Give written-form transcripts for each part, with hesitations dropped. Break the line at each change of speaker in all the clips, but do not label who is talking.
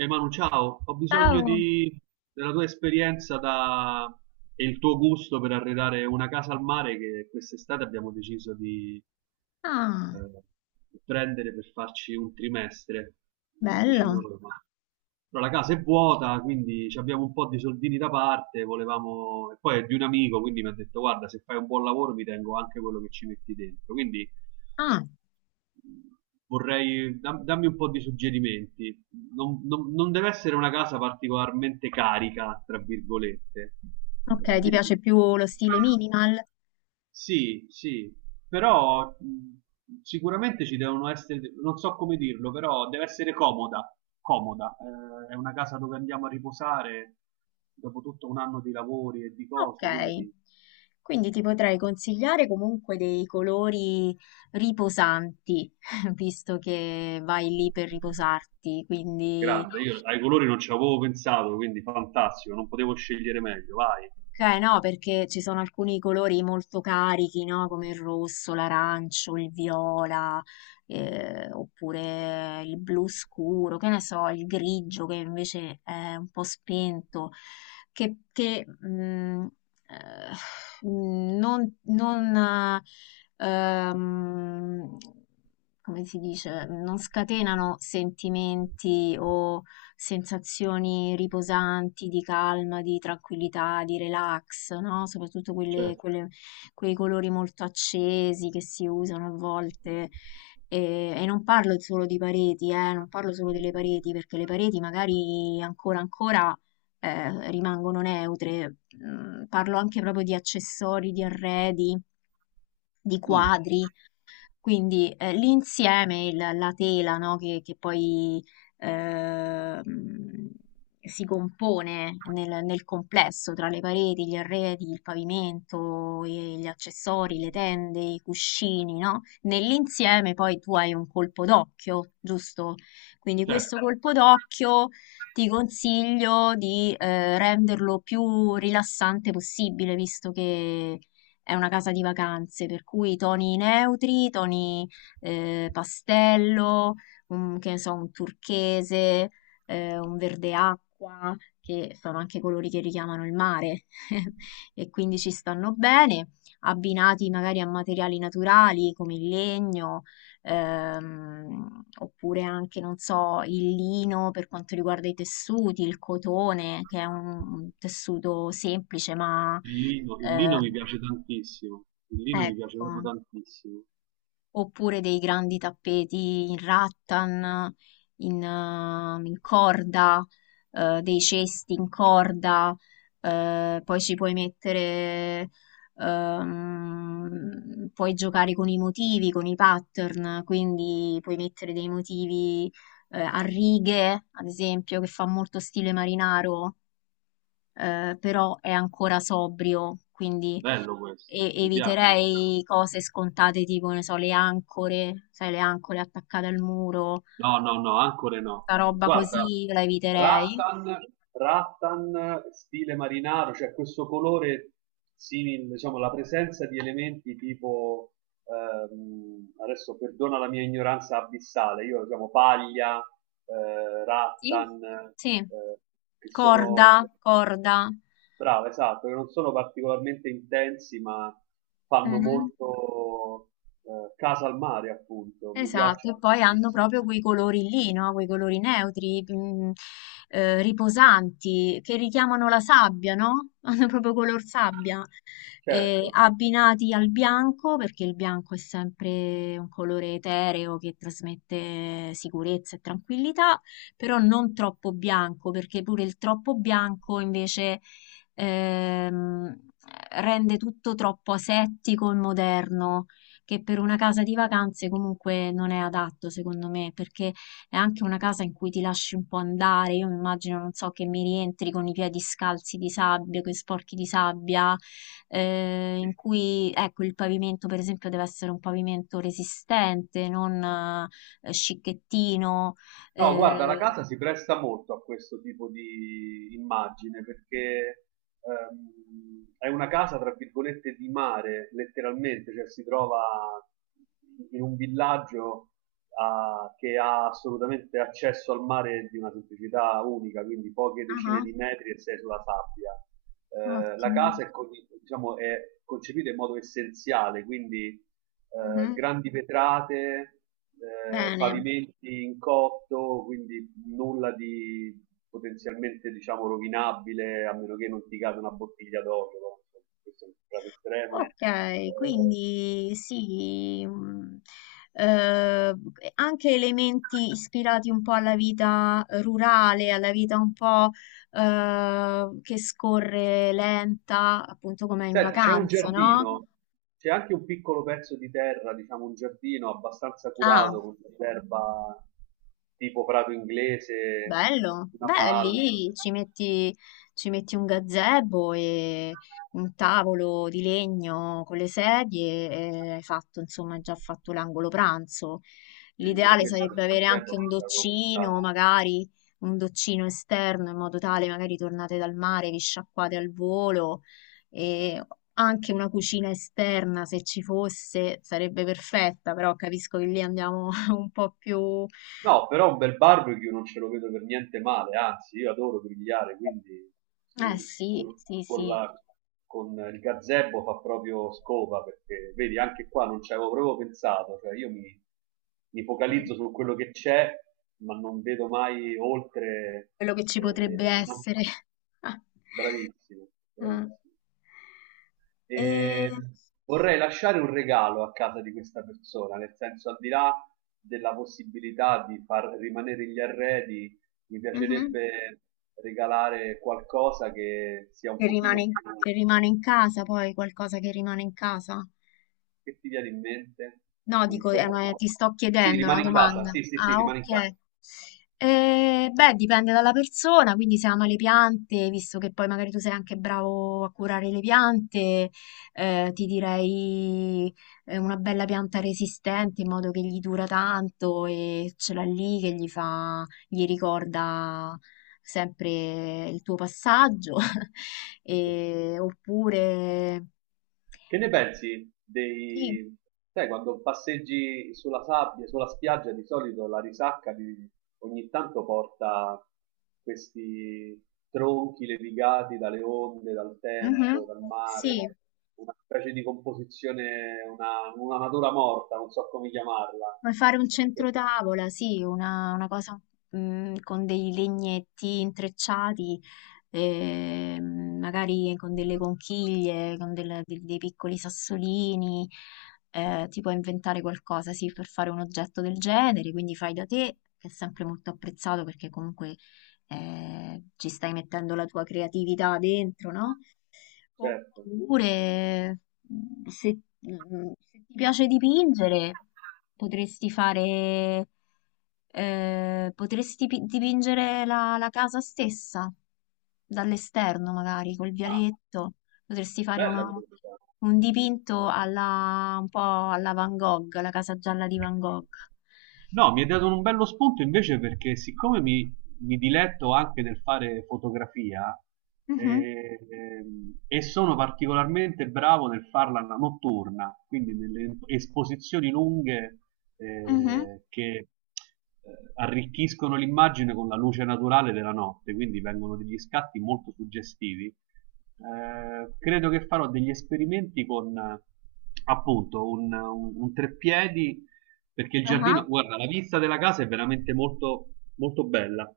Ehi Manu, ciao, ho bisogno
Ciao.
di- della tua esperienza da- e il tuo gusto per arredare una casa al mare che quest'estate abbiamo deciso di
Ah,
eh, prendere per farci un trimestre
bello.
vicino a Roma. Però la casa è vuota, quindi ci abbiamo un po' di soldini da parte, volevamo... e poi è di un amico, quindi mi ha detto guarda, se fai un buon lavoro mi tengo anche quello che ci metti dentro. Quindi
Ah,
vorrei dammi un po' di suggerimenti. Non deve essere una casa particolarmente carica, tra virgolette.
ok, ti piace
Quindi
più lo stile minimal?
sì, sì, però sicuramente ci devono essere, non so come dirlo, però deve essere comoda, comoda. È una casa dove andiamo a riposare dopo tutto un anno di lavori e di
Ok.
cose, quindi
Quindi ti potrei consigliare comunque dei colori riposanti, visto che vai lì per riposarti, quindi
grande. Io ai colori non ci avevo pensato, quindi fantastico, non potevo scegliere meglio, vai.
ok, no, perché ci sono alcuni colori molto carichi, no? Come il rosso, l'arancio, il viola, oppure il blu scuro, che ne so, il grigio che invece è un po' spento, che, mm, mm, non, non, eh, ehm, come si dice, non scatenano sentimenti o sensazioni riposanti, di calma, di tranquillità, di relax, no? Soprattutto
Certo.
quei colori molto accesi che si usano a volte. E non parlo solo di pareti, non parlo solo delle pareti, perché le pareti magari ancora ancora rimangono neutre. Mm, parlo anche proprio di accessori, di arredi, di
Mm.
quadri, quindi l'insieme, la tela, no, che poi ehm, si compone nel complesso tra le pareti, gli arredi, il pavimento, e gli accessori, le tende, i cuscini, no? Nell'insieme poi tu hai un colpo d'occhio, giusto? Quindi questo
Certo,
colpo d'occhio ti consiglio di renderlo più rilassante possibile, visto che è una casa di vacanze, per cui toni neutri, toni pastello, che ne so, un turchese, un verde acqua, che sono anche colori che richiamano il mare e quindi ci stanno bene, abbinati magari a materiali naturali come il legno, oppure anche, non so, il lino per quanto riguarda i tessuti, il cotone, che è un tessuto semplice ma...
il
eh,
lino mi piace tantissimo, il lino mi piace
ecco,
proprio tantissimo.
oppure dei grandi tappeti in rattan, in, in corda, dei cesti in corda, poi ci puoi mettere, puoi giocare con i motivi, con i pattern, quindi puoi mettere dei motivi, a righe, ad esempio, che fa molto stile marinaro, però è ancora sobrio, quindi
Bello questo, mi piace questa cosa.
eviterei cose scontate tipo, ne so, le ancore, sai, le ancore attaccate al muro,
No, no, no, ancora no.
sta roba
Guarda,
così la eviterei.
rattan, rattan, stile marinaro, cioè questo colore simile, diciamo, la presenza di elementi tipo, adesso perdona la mia ignoranza abissale, io diciamo paglia,
Sì,
rattan,
sì,
che sono...
corda, corda.
Brava, esatto, che non sono particolarmente intensi, ma fanno
Mhm.
molto casa al mare, appunto. Mi
Esatto, e
piacciono
poi hanno
tantissimo.
proprio quei colori lì, no? Quei colori neutri, riposanti, che richiamano la sabbia, no? Hanno proprio color sabbia. E
Certo.
abbinati al bianco, perché il bianco è sempre un colore etereo che trasmette sicurezza e tranquillità, però non troppo bianco, perché pure il troppo bianco invece ehm, rende tutto troppo asettico e moderno, che per una casa di vacanze comunque non è adatto, secondo me, perché è anche una casa in cui ti lasci un po' andare. Io mi immagino, non so, che mi rientri con i piedi scalzi di sabbia, con sporchi di sabbia,
Sì.
in cui, ecco, il pavimento, per esempio, deve essere un pavimento resistente, non scicchettino.
No, guarda, la
Eh.
casa si presta molto a questo tipo di immagine perché è una casa, tra virgolette, di mare, letteralmente, cioè si trova in un villaggio che ha assolutamente accesso al mare di una semplicità unica, quindi poche decine
Ah,
di metri e sei sulla sabbia. La
ottimo.
casa è, diciamo, è concepita in modo essenziale, quindi
Mhm.
grandi vetrate,
Bene.
pavimenti in cotto, quindi nulla di potenzialmente, diciamo, rovinabile, a meno che non ti cade una bottiglia d'olio, no? Questo è un caso estremo.
Ok,
Eh,
quindi sì, eh, anche elementi ispirati un po' alla vita rurale, alla vita un po' che scorre lenta, appunto come in
Senti, c'è un
vacanza, no?
giardino, c'è anche un piccolo pezzo di terra, diciamo un giardino abbastanza
Ah.
curato con dell'erba tipo prato inglese,
Bello,
una
beh,
palma.
lì ci metti un gazebo e un tavolo di legno con le sedie e hai fatto, insomma, hai già fatto l'angolo pranzo.
Vedi, pure
L'ideale
questa
sarebbe
del
avere
l'erba
anche
non
un
ce l'avevo
doccino,
comprata.
magari un doccino esterno, in modo tale magari tornate dal mare, vi sciacquate al volo e anche una cucina esterna, se ci fosse, sarebbe perfetta, però capisco che lì andiamo un po' più...
No, però un bel barbecue non ce lo vedo per niente male, anzi, io adoro grigliare, quindi
Eh
sì,
sì,
col-
sì,
con,
sì.
la- con il gazebo fa proprio scopa, perché vedi, anche qua non ci avevo proprio pensato, cioè mi
Mm,
focalizzo su quello che c'è, ma non vedo mai oltre,
quello che ci
e,
potrebbe
e- e non-
essere. Ah,
bravissimo,
ah.
bravissimo.
E...
E vorrei lasciare un regalo a casa di questa persona, nel senso, al di là della possibilità di far rimanere gli arredi, mi
Mhm.
piacerebbe regalare qualcosa che sia un pochino più...
Che rimane in casa, poi qualcosa che rimane in casa.
Che ti viene in mente?
No,
Un
dico, ma ti
soprannome?
sto
Sì,
chiedendo una
rimane in casa,
domanda.
sì, sì, sì,
Ah,
rimane in casa.
ok. Beh, dipende dalla persona, quindi se ama le piante, visto che poi magari tu sei anche bravo a curare le piante, ti direi una bella pianta resistente in modo che gli dura tanto e ce l'ha lì che gli fa, gli ricorda sempre il tuo passaggio. E- oppure...
Che ne pensi
Sì,
dei... Sai, quando passeggi sulla sabbia, sulla spiaggia, di solito la risacca di- ogni tanto porta questi tronchi levigati dalle onde, dal
mhm,
tempo, dal
sì.
mare, una specie di composizione, una natura morta, non so come chiamarla.
Puoi fare un centrotavola, sì, una cosa con dei legnetti intrecciati, magari con delle conchiglie, con dei piccoli sassolini, ti puoi inventare qualcosa, sì, per fare un oggetto del genere, quindi fai da te, che è sempre molto apprezzato perché comunque ci stai mettendo la tua creatività dentro, no?
Certo.
Oppure, se, se ti piace dipingere, potresti fare, potresti dipingere la casa stessa, dall'esterno magari, col
Ah,
vialetto. Potresti fare
bella questa.
un dipinto alla, un po' alla Van Gogh, la casa gialla di Van Gogh.
No, mi hai dato un bello spunto invece perché mi diletto anche nel fare fotografia,
Mhm,
eh, e sono particolarmente bravo nel farla notturna, quindi nelle esposizioni lunghe
mhm,
che arricchiscono l'immagine con la luce naturale della notte, quindi vengono degli scatti molto suggestivi. Credo che farò degli esperimenti con appunto un treppiedi perché il
aha.
giardino, guarda, la vista della casa è veramente molto, molto bella.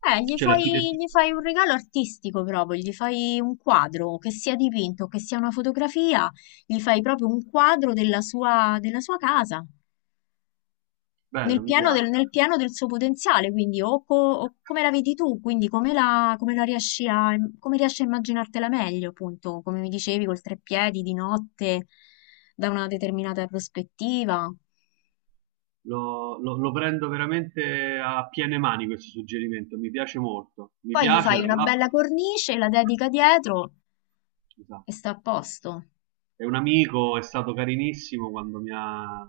Cioè l'architettura,
Gli fai un regalo artistico proprio, gli fai un quadro, che sia dipinto, che sia una fotografia, gli fai proprio un quadro della sua casa,
bello, mi piace.
nel pieno del suo potenziale, quindi o, o come la vedi tu, quindi come la, come la riesci a, come riesci a immaginartela meglio, appunto, come mi dicevi, col treppiedi di notte, da una determinata prospettiva.
Lo prendo veramente a piene mani questo suggerimento, mi piace molto. Mi
Poi gli
piace,
fai
tra
una bella
l'altro.
cornice, la dedica dietro e
Esatto.
sta a posto.
È un amico, è stato carinissimo quando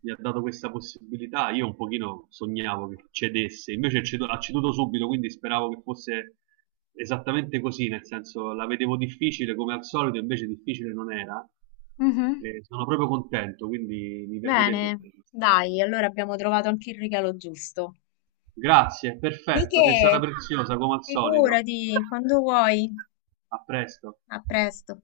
mi ha dato questa possibilità. Io un pochino sognavo che cedesse, invece ha ceduto subito, quindi speravo che fosse esattamente così, nel senso la vedevo difficile come al solito, invece difficile non era.
Mhm.
E sono proprio contento, quindi mi piacerebbe
Bene,
fare questa cosa.
dai, allora abbiamo trovato anche il regalo giusto.
Grazie,
Di
perfetto, sei stata
che?
preziosa come al solito.
Figurati, quando vuoi.
A presto.
A presto.